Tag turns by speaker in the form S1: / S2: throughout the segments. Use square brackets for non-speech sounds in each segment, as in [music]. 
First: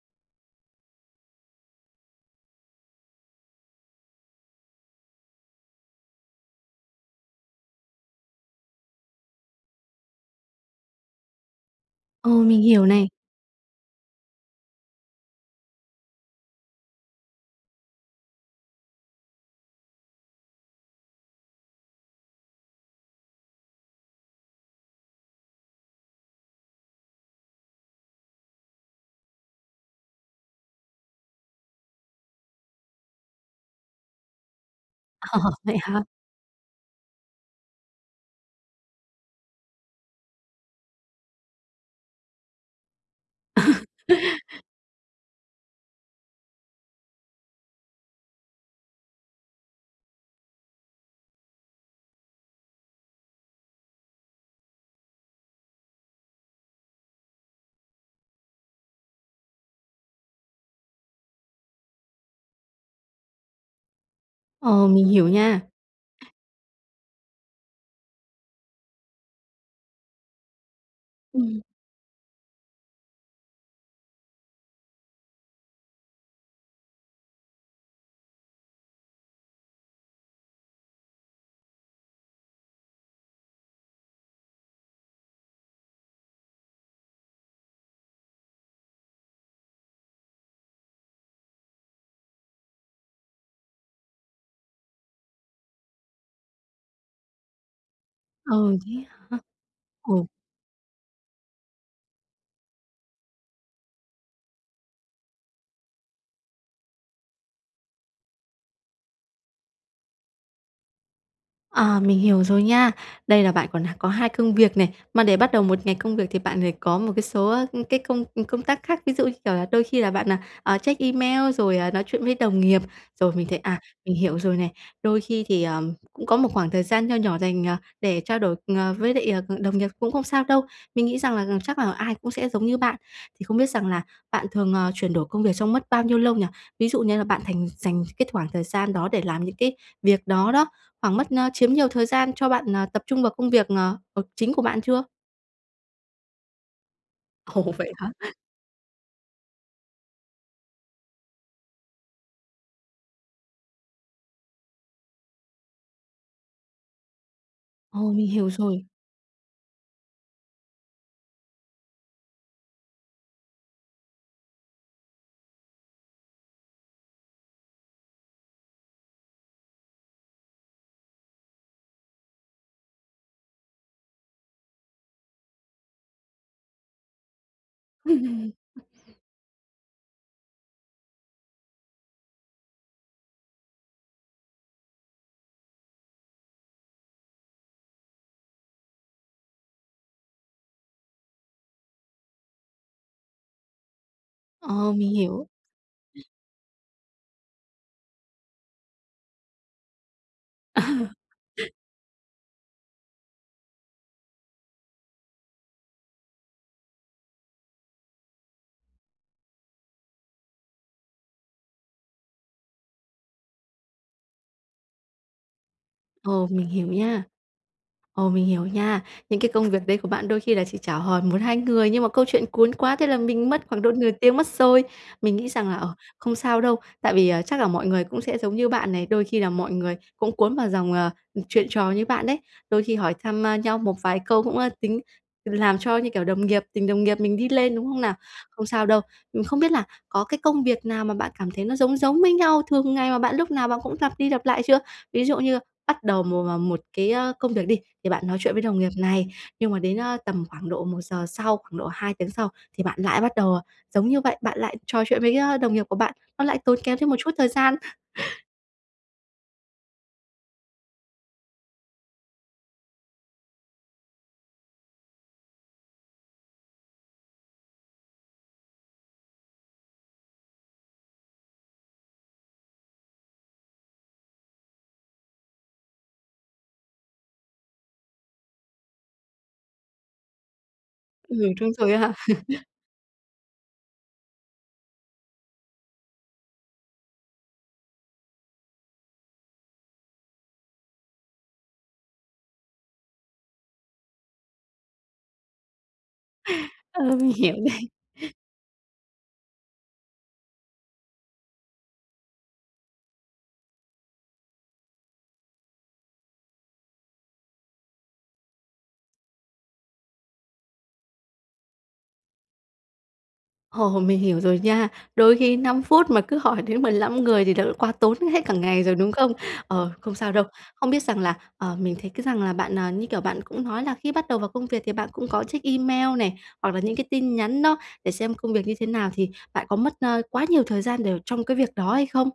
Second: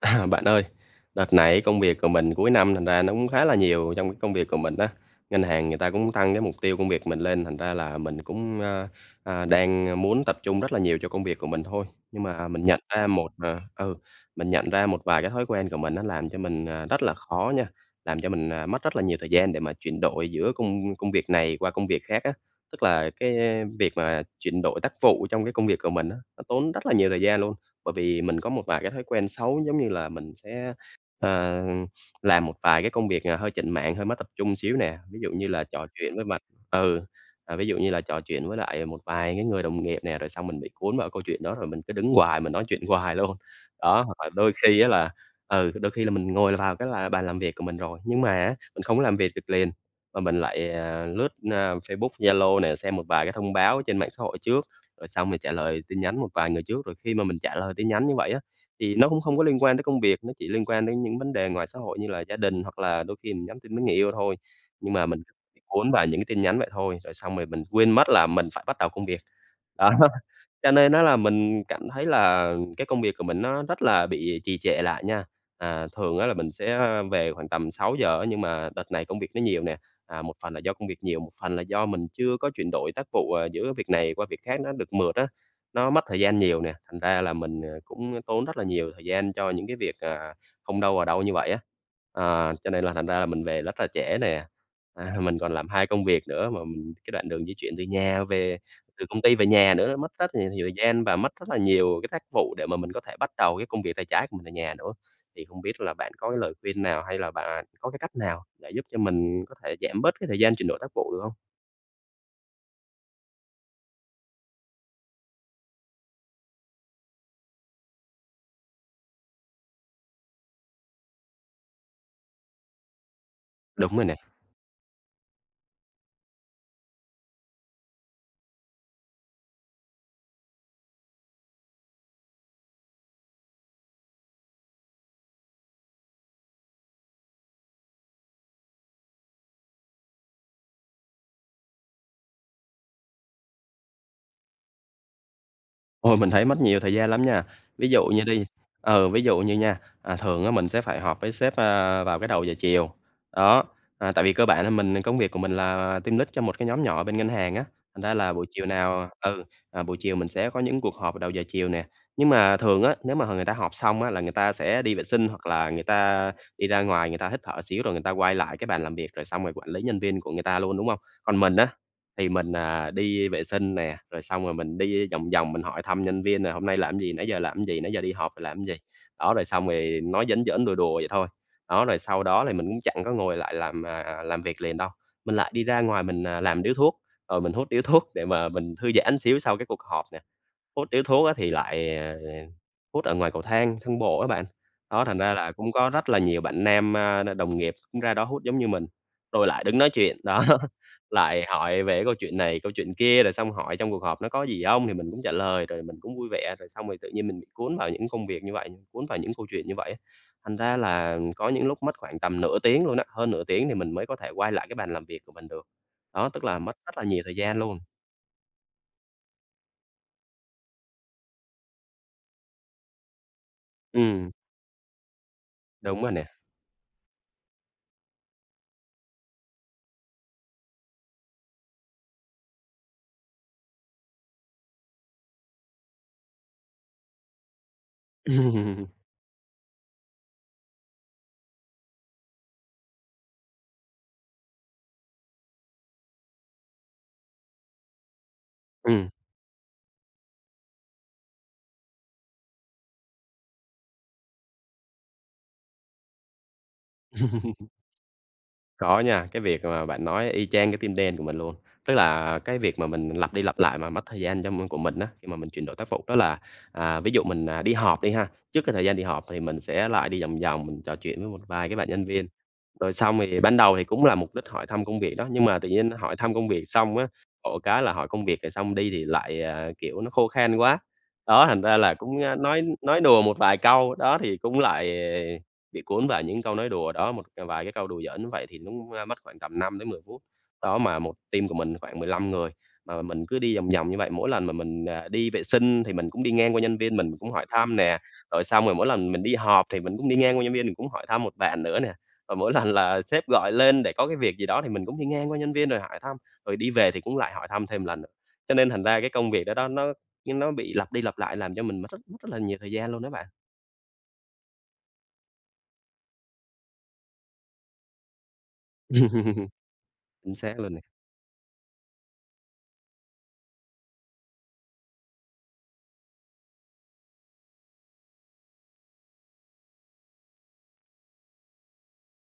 S1: À, bạn ơi, đợt này ấy công việc của mình cuối năm thành ra nó cũng khá là nhiều trong cái công việc của mình á. Ngân hàng người ta cũng tăng cái mục tiêu công việc mình lên thành ra là mình cũng, a, a, đang, a, muốn tập trung rất là nhiều cho công việc của mình thôi. Nhưng
S2: Ồ,
S1: mà
S2: mình
S1: mình nhận
S2: hiểu
S1: ra
S2: này.
S1: một, ờ ừ, mình nhận ra một vài cái thói quen của mình nó làm cho mình, ờ, rất là khó nha, làm cho mình, à, mất rất là nhiều thời gian để mà chuyển đổi giữa công công việc này qua công việc khác á. Tức là cái, ơ, việc mà chuyển đổi tác vụ trong cái công việc của mình á, nó tốn rất là nhiều thời gian luôn. Bởi vì mình có một vài cái thói quen xấu giống như là mình sẽ, ờ, làm một vài cái công việc, ờ, hơi chểnh mảng, hơi mất tập trung xíu nè. Ví dụ như
S2: [chuckles]
S1: là
S2: Vậy
S1: trò
S2: hả?
S1: chuyện với mật ừ, ờ, ví dụ như là trò chuyện với lại một vài cái người đồng nghiệp nè, rồi xong mình bị cuốn vào cái câu chuyện đó rồi mình cứ đứng hoài, mình nói chuyện hoài luôn. Đó, hoặc là
S2: [chuckles]
S1: đôi khi á là ừ, thì đôi khi là mình ngồi vào cái là bàn làm việc của mình rồi, nhưng mà á mình không có làm việc được liền, mà mình lại, à, lướt, a, Facebook, Zalo nè, xem một vài cái thông báo trên mạng xã hội trước, rồi xong thì trả lời tin nhắn một vài người trước. Rồi khi mà mình trả lời tin nhắn như vậy á, thì nó cũng không có liên quan tới công việc, nó chỉ liên quan đến những vấn đề ngoài xã hội như là gia đình hoặc là đôi khi mình nhắn tin với người yêu thôi,
S2: Ồ,
S1: nhưng mà
S2: mình
S1: mình
S2: hiểu
S1: [unintelligible]
S2: nha.
S1: cuốn vào những cái tin nhắn vậy thôi, rồi xong mề mình quên mất là mình phải bắt đầu công việc. Đó, cho nên á là
S2: Ừm.
S1: mình cảm thấy là cái công việc của mình nó rất là bị trì trệ lại nha. À, thường á là mình sẽ, ơ, về khoảng tầm 6:00 á nhưng mà đợt này công việc nó nhiều nè, à, một phần là do công việc nhiều, một phần là do mình chưa có chuyển đổi tác vụ, ờ, giữa việc này qua việc khác nó được mượt á, nó mất thời gian nhiều nè, thành ra là mình, ờ, cũng tốn rất là nhiều thời gian cho những cái việc, ờ, không đâu vào đâu như vậy á. À, cho nên là thành ra là mình về rất là trễ nè. À, mình còn làm 2 công việc nữa mà m cái đoạn đường di chuyển từ nhà
S2: Ờ,
S1: về,
S2: thế
S1: từ công
S2: hả?
S1: ty về nhà nữa nó mất
S2: Ồ.
S1: rất là nhiều thời gian và mất rất là nhiều cái tác vụ để mà mình có thể bắt đầu cái công việc tay trái của mình ở nhà nữa. Thì không biết là bạn có cái lời khuyên nào hay là bạn, à, có cái cách nào để giúp cho mình có thể giảm bớt cái thời gian chuyển đổi tác vụ được hông?
S2: Ờ, mình hiểu rồi nha. Đây là bạn còn h có hai công việc nè. Mà để bắt đầu một ngày công việc thì bạn phải có một cái số, a, ơ, cái công, ừ, công tác khác. Ví dụ, như kiểu là, đôi khi là bạn, à, à, check email rồi, à, nói chuyện với đồng nghiệp, rồi mình thấy à,
S1: Đúng rồi nè.
S2: mình hiểu rồi này. Đôi khi thì, ờm, cũng có một khoảng thời gian nho nhỏ dành, à, để trao đổi ng với lại, ờ, đồng nghiệp cũng không sao đâu. Mình nghĩ rằng là g chắc là ai cũng sẽ giống như bạn. Thì không biết rằng là bạn thường, à, chuyển đổi công việc trong mất bao nhiêu lâu nhỉ? Ví dụ như là bạn thành dành cái thoảng thời gian đó để làm những cái việc đó đó, khoảng mất, a, chiếm nhiều thời gian cho bạn, à, tập trung vào công việc, ờ, ờ, việc chính của bạn chưa?
S1: Ôi, mình thấy mất nhiều thời gian lắm nha.
S2: Ồ,
S1: Ví
S2: vậy
S1: dụ
S2: hả?
S1: như đi ừ, ví dụ như nha, à, thường á mình sẽ phải họp với sếp, ơ, vào cái đầu giờ chiều, đó. À, tại vì cơ bản là mình công việc của mình là team lead cho một cái nhóm nhỏ bên ngân hàng á, thành
S2: Ồ,
S1: ra
S2: mình
S1: là buổi
S2: hiểu
S1: chiều
S2: rồi.
S1: nào, ờ ừ, à, buổi chiều mình sẽ có những cuộc họp vào đầu giờ chiều nè. Nhưng mà thường á, nếu mà h người ta họp xong á là người ta sẽ đi vệ sinh hoặc là người ta đi ra ngoài người ta hít thở xíu rồi người ta quay lại cái bàn làm việc, rồi xong rồi quản lý nhân viên của người ta luôn, đúng hông? Còn mình á, thì mình, à, đi vệ sinh nè, rồi xong rồi mình đi vòng vòng mình hỏi thăm nhân viên là "Hôm nay làm gì? Nãy giờ làm gì? Nãy giờ đi họp rồi
S2: [chuckles]
S1: làm gì?" Đó, rồi xong ì nói giỡn giỡn, đùa đùa vậy thôi. Đó, rồi sau đó thì mình cũng chẳng có ngồi lại làm, à, làm việc liền đâu. Mình lại đi ra ngoài mình, à, làm điếu thuốc, rồi mình hút điếu thuốc để mà mình thư giãn một xíu sau cái cuộc họp nè. Hút điếu thuốc á thì lại, ờ, ờ, hút ở ngoài cầu thang, thang bộ á bạn.
S2: Ờ,
S1: Đó,
S2: mình
S1: thành ra
S2: hiểu.
S1: là cũng có rất là nhiều bạn nam, a, n đồng nghiệp cũng ra đó hút giống như mình, rồi lại đứng nói chuyện, đó.
S2: [chuckles]
S1: Lại hỏi về cái câu chuyện này, câu chuyện kia rồi xong hỏi "trong cuộc họp nó có gì hông". Thì mình cũng trả lời, rồi mình cũng vui vẻ, rồi xong rồi tự nhiên mình bị cuốn vào những công việc như vậy như, cuốn vào những câu chuyện như vậy. Thành ra là có những lúc mất khoảng tầm nửa tiếng luôn á, hơn nửa tiếng thì mình mới có thể quay lại cái bàn làm việc của mình được. Đó, tức
S2: Ồ,
S1: là
S2: mình
S1: mất
S2: hiểu
S1: rất là nhiều
S2: nha.
S1: thời gian luôn.
S2: Ồ, mình hiểu nha. Những cái công việc đấy của bạn đôi khi là chỉ chào hỏi 1,2 người, nhưng mà câu chuyện cuốn quá, thế là mình mất khoảng độ nửa
S1: Ừm.
S2: tiếng mất rồi. Mình nghĩ rằng là, ờ,
S1: Đúng rồi nè.
S2: không sao đâu, tại vì, à, chắc là mọi người cũng sẽ giống như bạn này, đôi khi là mọi người cũng cuốn vào dòng, ờ, chuyện trò như bạn đấy. Đôi khi hỏi thăm nhau, a, một vài câu cũng, a, tính làm cho, như kiểu, đồng nghiệp tình đồng nghiệp mình đi lên, đúng không nào? Không sao
S1: [chuckles]
S2: đâu. Ừm, không biết là có cái công việc nào mà bạn cảm thấy nó giống giống với nhau, thường ngày mà bạn lúc nào bạn cũng lặp đi, lặp lại chưa? Ví dụ như bắt đầu một, à, một cái, ơ, công việc đi, thì bạn nói chuyện với đồng nghiệp
S1: Ừm.
S2: này, nhưng mà đến, a, tầm khoảng độ 1 giờ sau, khoảng độ 2 tiếng sau thì bạn lại bắt đầu, à, giống như vậy, bạn lại trò chuyện với, a, đồng nghiệp của bạn, nó lại tốn kém thêm một chút thời
S1: [chuckles]
S2: gian. [chuckles]
S1: Có nha, cái việc mà bạn nói y chang cái tim đen của mình luôn. Tức là cái việc mà mình lặp đi lặp lại mà mất thời gian cho m của mình á, khi mà mình chuyển đổi tác vụ đó là, à, ví dụ mình, à, đi họp đi ha, trước cái thời gian đi họp thì mình sẽ lại đi vòng vòng mình trò chuyện với một vài cái bạn nhân viên. Rồi xong thì ban đầu thì cũng là mục đích hỏi thăm công việc đó nhưng mà tự nhiên nó hỏi thăm công việc xong á, khổ cái là hỏi công việc thì xong đi thì lại, à, kiểu, nó khô khan quá.
S2: Ừm,
S1: Đó, thành
S2: đúng
S1: ra
S2: rồi
S1: là
S2: ấy ha.
S1: cũng, a, nói
S2: [chuckles]
S1: nói đùa một vài câu. Đó, thì cũng lại bị cuốn vào những câu nói đùa đó, một c vài cái câu đùa giỡn như vậy thì nó cũng mất khoảng tầm 5-10 phút. Đó, mà 1 team của mình thì khoảng 15 người, mà mình cứ đi vòng vòng như vậy, mỗi lần mà mình, à, đi vệ sinh thì mình cũng đi ngang qua nhân viên
S2: Ờ,
S1: mình
S2: mình
S1: cũng hỏi
S2: hiểu
S1: thăm
S2: này.
S1: nè. Rồi xong rồi mỗi lần mình đi họp thì mình cũng đi ngang qua nhân viên mình cũng hỏi thăm một bạn nữa nè và mỗi lần là sếp gọi lên để có cái việc gì đó thì mình cũng đi ngang qua nhân viên rồi hỏi thăm, rồi đi về thì cũng lại hỏi thăm thêm một lần nữa. Cho nên thành ra cái công việc đó đó, nó nó bị lặp đi lặp lại làm cho mình mất rất rất là nhiều thời gian luôn đó bạn.
S2: Ồ, mình hiểu rồi nha. Đôi khi 5 phút mà cứ hỏi đến 15 người thì thật là quá tốn hết cả ngày rồi, đúng không?
S1: [laughs]
S2: Ờ, không sao
S1: Chính
S2: đâu.
S1: xác luôn nè.
S2: Không biết rằng là, ờ, mình thấy cái rằng là bạn, ờ, như kiểu, bạn cũng nói là khi bắt đầu vào công việc thì bạn cũng có check email này hoặc là những cái tin nhắn đó để xem công việc như thế nào, thì bạn có mất, a, quá nhiều thời gian để trong cái việc đó hay không?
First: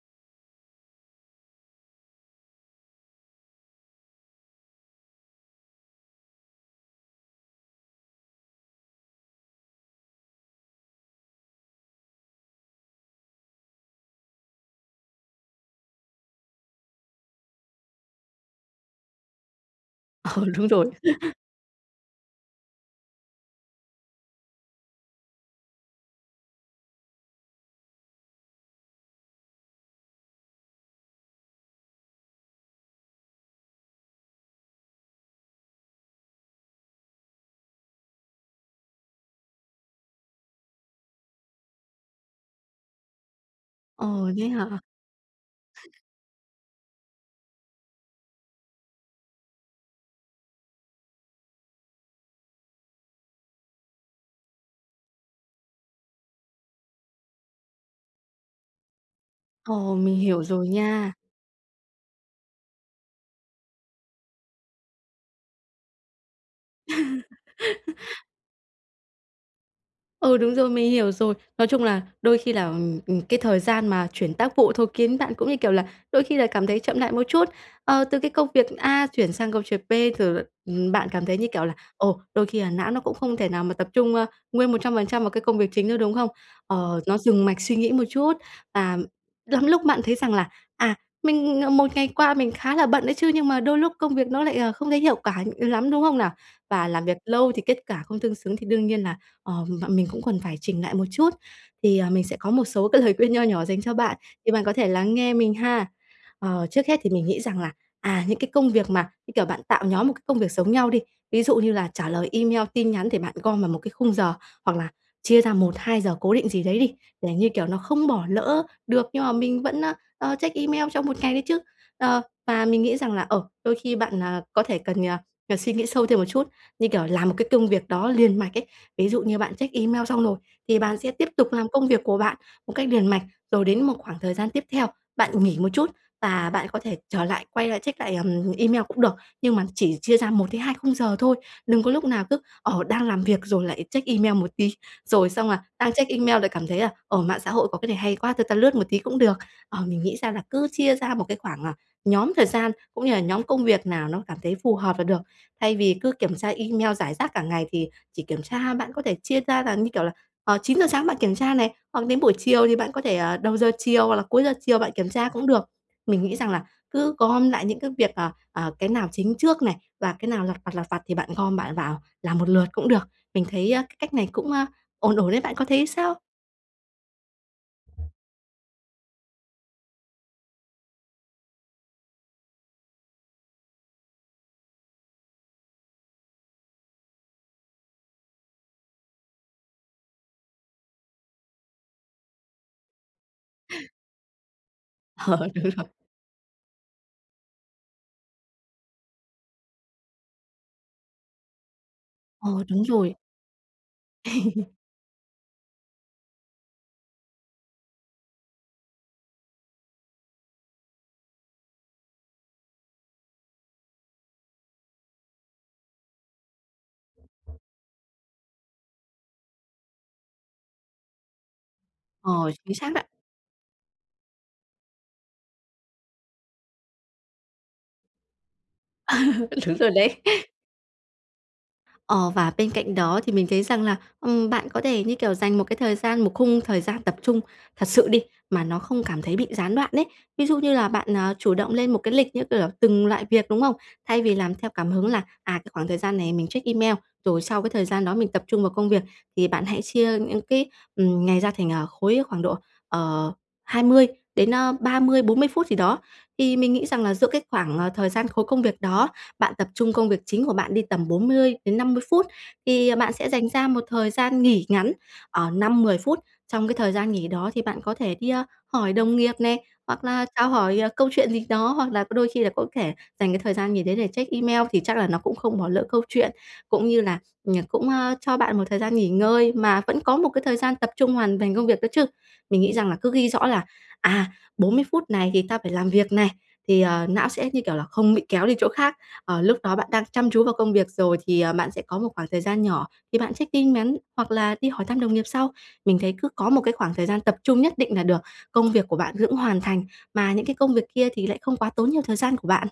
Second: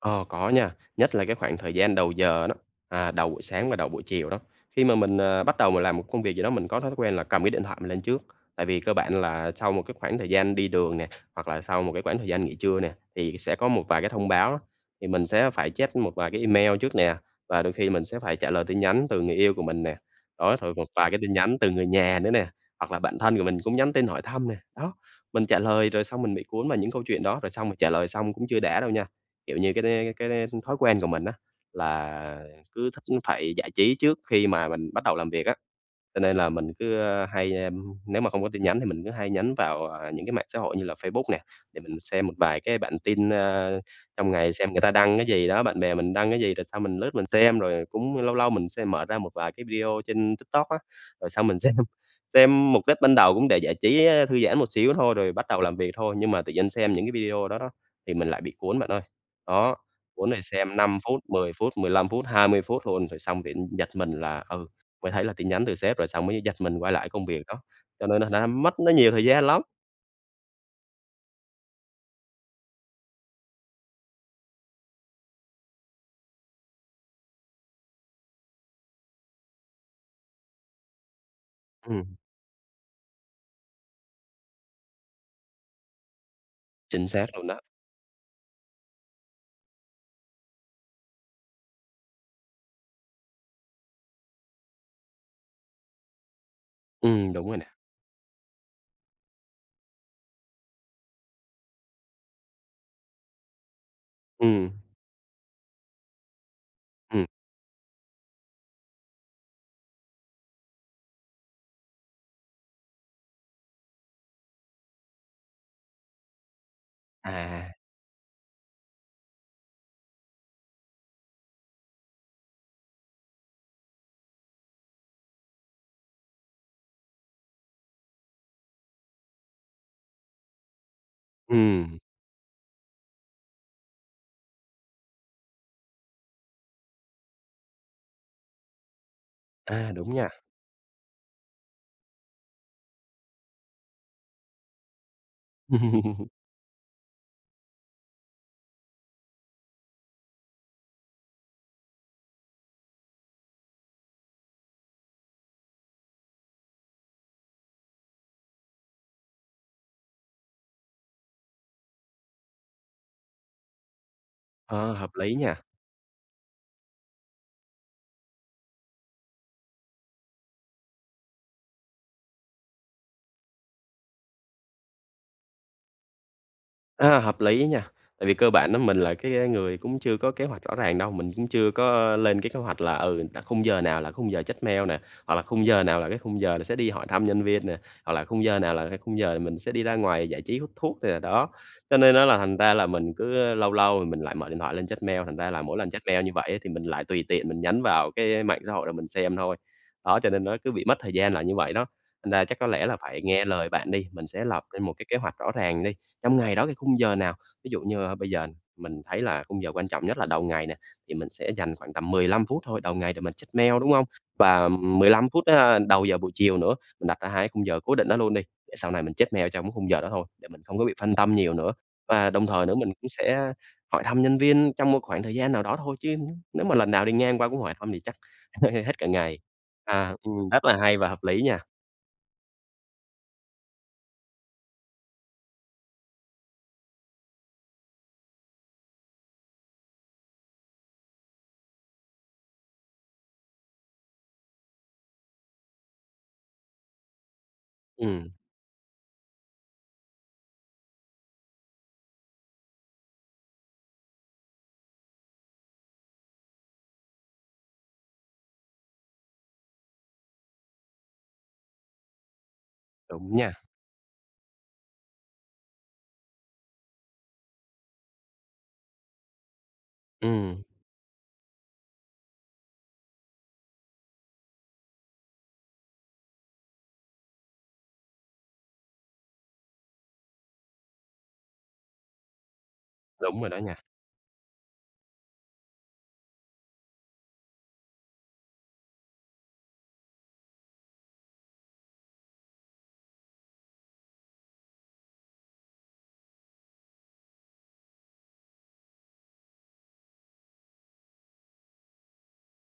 S1: Ờ, có nha. Nhất là cái khoảng thời gian đầu giờ nó, à, đầu buổi sáng và đầu buổi chiều đó. Khi mà mình, à, bắt đầu m làm một công việc gì đó, mình có thói quen là cầm cái điện thoại mình lên trước, tại vì cơ bản là sau một cái khoảng thời gian đi đường nè hoặc là sau một cái khoảng thời gian nghỉ trưa nè, thì sẽ có một vài cái thông báo đó. Thì mình sẽ phải check một vài cái email trước nè và đôi khi mình sẽ phải trả lời tin nhắn từ người yêu của mình nè.
S2: Ờ,
S1: Đó,
S2: đúng
S1: rồi
S2: rồi.
S1: một vài cái tin
S2: [chuckles]
S1: nhắn từ người nhà nữa nè hoặc là bạn thân của mình cũng nhắn tin hỏi thăm nè. Đó, mình trả lời rồi xong mình bị cuốn vào những câu chuyện đó, rồi xong mình trả lời xong cũng chưa đã đâu nha, kiểu như, cái đ cái đ thói quen của mình á. Là cứ thích phải giải trí trước khi mà mình bắt đầu làm việc á. v Cho nên là mình cứ, ơ, hay, ưm, nếu mà không có tin nhắn thì mình cứ hay nhấn vào, ờ, những cái mạng xã hội như là Facebook nè, để mình xem một vài cái bản tin, ơ,
S2: Ồ,
S1: trong
S2: vậy
S1: ngày xem
S2: hả?
S1: người ta đăng cái gì đó, bạn bè mình đăng cái gì? Rồi xong mình lướt mình xem, rồi cũng lâu lâu mình sẽ mở ra một vài cái video trên TikTok á, rồi xong mình xem. Xem mục đích ban đầu cũng để giải trí, ơ, thư giãn một xíu thôi, rồi bắt đầu làm việc thôi nhưng mà tự nhiên xem những cái video đó đó, thì mình lại bị cuốn bạn ơi. Đó,
S2: Ồ, mình
S1: cuốn rồi
S2: hiểu rồi
S1: xem 5
S2: nha.
S1: phút, 10 phút, 15 phút, 20 phút luôn, rồi xong bị, ưm, giật mình là, ừ, mới thấy là tin nhắn từ sếp, rồi xong mới giật mình quay lại công việc đó. Cho nên
S2: [laughs]
S1: thành ra mất nó nhiều thời gian lắm.
S2: Ừ, đúng rồi, mình hiểu rồi. Nói chung là đôi khi là, ừm, ừm, cái thời gian mà chuyển tác vụ thôi kiến bạn cũng, như kiểu là, đôi khi là cảm thấy chậm lại một chút. Ờ, từ cái công việc A chuyển sang công việc B, rồi l ừm, bạn cảm thấy, như kiểu là,
S1: Ừm.
S2: ồ, đôi khi là não nó cũng không thể nào mà tập trung, ơ, nguyên 100% vào cái công việc chính nữa, đúng không? Ờ,
S1: Chính
S2: nó
S1: xác
S2: dừng
S1: luôn đó.
S2: mạch suy nghĩ một chút, à, lắm lúc mạn thấy rằng là, à, mình, ờ, một ngày qua mình khá là bận đấy chứ nhưng mà đôi lúc công việc nó lại, ờ, không thấy hiệu quả, ừm, lắm, đúng không nào? Và làm việc
S1: Ừm, đúng
S2: lâu
S1: rồi
S2: thì
S1: nè.
S2: kết cả không tương xứng thì đương nhiên là, ờ, mợ mình cũng cần phải chỉnh nại một chút. Thì, à, mình sẽ có một số cái lời khuyên nho nhỏ dành cho bạn, thì bạn
S1: Ừm.
S2: có thể lắng nghe mình ha. Ờ, trước hết thì mình
S1: Ừm.
S2: nghĩ rằng là, à, những cái công việc mà, như kiểu, bạn tạo nhóm một cái công việc giống nhau đi, ví dụ như là trả lời email, tin nhắn thì bạn gom vào một cái khung giờ hoặc là chia ra 1-2 giờ cố định gì đấy đi, để, như kiểu,
S1: À.
S2: nó không bỏ lỡ được nhưng mà mình vẫn, a, à, check email trong một ngày đấy chứ. Ờ, và mình nghĩ rằng là, ờ, đôi khi bạn, à, có thể cần, à, ờ, cần suy nghĩ sâu thêm một chút, như kiểu, làm một cái công việc đó liền mạch ấy. Ví dụ như bạn check email xong rồi thì bạn sẽ tiếp tục làm công
S1: Ừm.
S2: việc của bạn một cách liền mạch, rồi đến một khoảng thời gian tiếp theo, bạn nghỉ một chút và bạn có thể trở lại, quay lại check lại, ừm, email cũng được. Nhưng mà
S1: À,
S2: chỉ
S1: đúng
S2: chia ra
S1: nha.
S2: 1-2 khung giờ thôi. Đừng có lúc nào cứ, ờ, đang làm việc rồi lại check email một tí, rồi xong là đang check
S1: [laughs]
S2: email lại cảm thấy là, ờ, mạng xã hội có cái này hay quá, thôi ta lướt một tí cũng được. Ờ, mình nghĩ ra là cứ chia ra một cái khoảng, à, nhóm thời gian cũng như là nhóm công việc nào nó cảm thấy phù hợp là được. Thay vì cứ kiểm tra email rải rác cả ngày thì chỉ kiểm tra, bạn có thể chia ra là, như kiểu là, ờ, 9:00 sáng bạn kiểm tra này hoặc đến buổi chiều thì bạn có thể, ờ, đầu giờ chiều hoặc là cuối giờ chiều bạn
S1: Ờ,
S2: kiểm
S1: hợp
S2: tra
S1: lý nhỉ.
S2: cũng được. Mình nghĩ rằng là cứ gom lại những cái việc, ờ, ờ, cái nào chính trước này và cái nào lặt vặt, lặt vặt thì bạn gom, bạn vào làm một lượt cũng được. Mình thấy, a, cái cách này cũng, a, ổn ổn ấy, bạn có thấy sao?
S1: A, hợp lý á nha. Tại vì cơ bản á mình là cái người cũng chưa có kế hoạch rõ ràng đâu. Mình cũng chưa có lên cái kế hoạch là, ừ, là khung giờ nào là khung giờ check mail nè hoặc là khung giờ nào là cái khung giờ là sẽ đi hỏi thăm nhân viên nè hoặc là khung giờ nào là cái khung giờ mình sẽ đi ra ngoài giải trí, hút thuốc nè, đó. Cho nên á là thành ra là mình cứ lâu lâu thì mình lại mở điện thoại lên check mail, thành
S2: Ờ,
S1: ra là
S2: đúng
S1: mỗi
S2: rồi.
S1: lần check mail như vậy á, thì mình lại tùy tiện mình nhấn vào cái mạng xã hội để mình xem thôi. Đó, cho nên nó cứ bị mất thời gian là như vậy đó, thành ra
S2: Ờ,
S1: chắc có
S2: đúng
S1: lẽ là
S2: rồi.
S1: phải nghe lời bạn đi. Mình sẽ lập
S2: [laughs]
S1: lên một cái kế hoạch rõ ràng đi. Trong ngày đó cái khung giờ nào, ví dụ như, a, bây giờ mình thấy là khung giờ quan trọng nhất là đầu ngày nè, thì mình sẽ dành khoảng tầm 15 phút thôi, đầu ngày để mình check mail, đúng không? Và, ừm, 15 phút, a, đầu giờ buổi chiều nữa, mình đặt ra hai cái khung giờ cố định đó luôn đi, để sau này mình check mail trong cái khung giờ đó thôi, để mình không có bị phân tâm nhiều nữa và đồng
S2: Ờ,
S1: thời nữa
S2: chính
S1: mình
S2: xác đấy.
S1: cũng sẽ hỏi thăm nhân viên trong một khoảng thời gian nào đó thôi, chứ nếu mà lần nào đi ngang qua cũng hỏi thăm thì chắc [scoffs] hết cả ngày.
S2: [laughs] Đúng rồi
S1: À,
S2: đấy.
S1: ừm, rất là hay và hợp lý nha.
S2: Ờ, và bên cạnh đó thì mình thấy rằng là, ừm, bạn có thể, như kiểu, dành một cái thời gian, một khung thời gian tập trung thật sự đi, mà nó không cảm thấy bị gián đoạn đấy. Ví dụ như là bạn, à, chủ động lên một cái lịch, như kiểu là, từng loại việc, đúng không? Thay vì làm theo cảm hứng là, à, cái khoảng thời gian này mình check email, rồi sau cái thời gian đó mình
S1: Ừm.
S2: tập trung vào công việc, thì bạn hãy chia những cái, ừm, ngày ra, à, thành khối, khoảng độ, ờ, 20 đến, a, 30, 40 phút gì đó. Thì mình nghĩ rằng là giữa cái khoảng, à, thời gian khối công việc đó, bạn tập trung công việc chính của bạn đi, tầm 40-50 phút thì bạn sẽ
S1: Đúng
S2: dành
S1: nha.
S2: ra một thời gian nghỉ ngắn, ờ, 5-10 phút. Trong cái thời gian nghỉ đó thì bạn có thể đi, a, hỏi đồng nghiệp nè hoặc là chào
S1: Ừm.
S2: hỏi, à, câu chuyện gì đó hoặc là có đôi khi là có thể dành cái thời gian nghỉ đấy để check email, thì chắc là nó cũng không bỏ lỡ câu chuyện, cũng như là, ừm, cũng, ơ, cho bạn một thời gian nghỉ ngơi mà vẫn có một cái thời gian tập trung hoàn thành công việc đó chứ. Mình nghĩ rằng là cứ ghi
S1: Đúng
S2: rõ
S1: rồi đó
S2: là,
S1: nha.
S2: à, 40 phút này thì ta phải làm việc này, thì, à, não sẽ, như kiểu là, không bị kéo đi chỗ khác, ờ, lúc đó bạn đang chăm chú vào công việc rồi thì, à, bạn sẽ có một khoảng thời gian nhỏ, thì bạn check tin mắn hoặc là đi hỏi thăm đồng nghiệp sau. Mình thấy cứ có một cái khoảng thời gian tập trung nhất định nà được, công việc của bạn vẫn hoàn thành, mà những cái công việc kia thì lại không quá tốn nhiều thời gian của bạn.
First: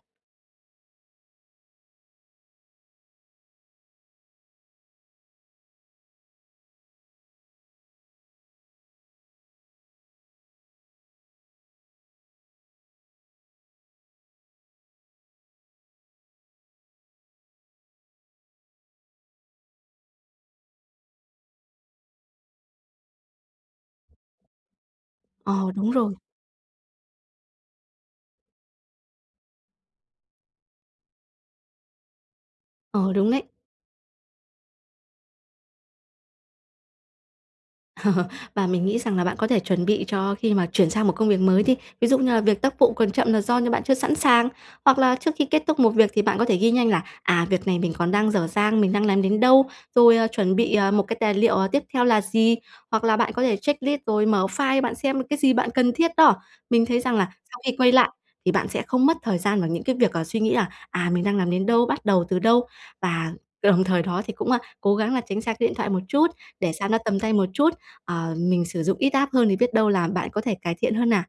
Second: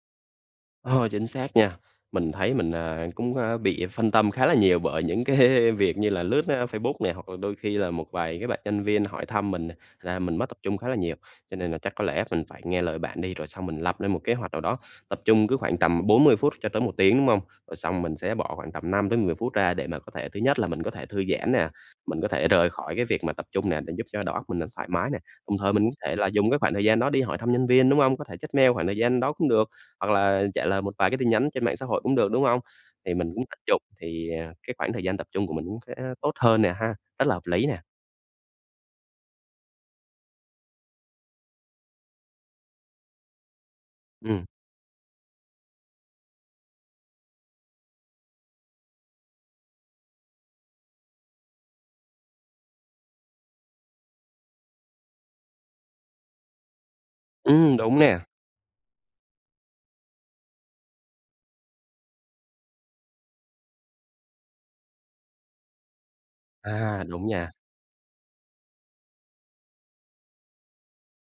S1: Ờ, chính xác nha, mình thấy mình, à, cũng, a, bị phân tâm khá là nhiều bởi những cái việc như là lướt, á, Facebook nè, hoặc là đôi khi là một vài cái bạn nhân viên hỏi thăm mình nè, thành ra mình mới tập trung khá là nhiều. Cho nên là chắc có lẽ phình phải nghe lời bạn đi rồi xong mình lập lên một kế hoạch nào đó, tập trung cứ khoảng tầm 40 cho tới 1 tiếng, đúng hông? Rồi xong mình sẽ bỏ khoảng tầm 5-10 phút ra để mà có thể thứ nhất là mình có thể thư giãn nè, mình có thể rời khỏi cái việc mà tập trung nè để giúp cho đầu óc mình được thoải mái nè. Đồng
S2: Ờ,
S1: thời mình
S2: đúng
S1: có
S2: rồi.
S1: thể là dùng cái khoảng thời gian đó đi hỏi thăm nhân viên, đúng hông? Có thể check mail khoảng thời gian đó cũng được, hoặc là trả lời một vài cái tin nhắn trên mạng xã hội cũng được, đúng hông?
S2: Ờ,
S1: Thì mình
S2: đúng
S1: cũng
S2: đấy.
S1: tận dụng, thì, à, cái khoảng thời gian tập trung của mình cũng sẽ tốt hơn nè ha, rất là hợp lý nè.
S2: [chuckles] Và mình nghĩ rằng là bạn có thể chuẩn bị cho khi mà chuyển sang một công việc mới đi. Ví dụ như là việc tác vụ còn chậm là do như bạn chưa sẵn
S1: Ừm.
S2: sàng, hoặc là trước khi kết thúc một việc thì bạn có thể ghi nhanh là "À, việc này mình còn đang dở dang, mình đang làm đến đâu?", rồi "Ờ, chuẩn bị một cái tài liệu tiếp theo là gì." Hoặc là bạn có thể checklist rồi mở file bạn xem cái gì bạn cần thiết đó. Mình thấy rằng là sau khi
S1: Ừm,
S2: quay
S1: đúng
S2: lại
S1: nè.
S2: thì bạn sẽ không mất thời gian vào những cái việc, à, suy nghĩ là "À, mình đang làm đến đâu? Bắt đầu từ đâu?" Và đồng thời đó thì cũng, a, cố gắng là tránh xa cái điện thoại một chút, để xa nó
S1: À,
S2: tầm
S1: đúng
S2: tay một
S1: nha.
S2: chút. Ờ, mình sử dụng ít app hơn thì biết đâu là bạn có thể cải thiện hơn nè.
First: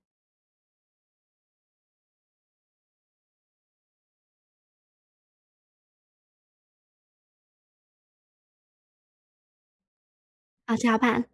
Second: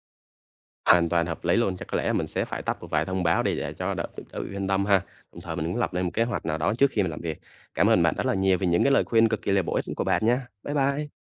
S1: Hoàn toàn hợp lý luôn, chắc có lẽ là mình sẽ phải tắt một vài thông báo đi để cho đỡ [unintelligible] tự yên tâm ha, đồng thời mình muốn lập lên một kế hoạch nào đó trước khi mình làm việc. Cảm ơn bạn rất là nhiều về những cái lời khuyên cực kỳ là bổ ích của bạn nha, bye
S2: À, chào
S1: bye.
S2: bạn.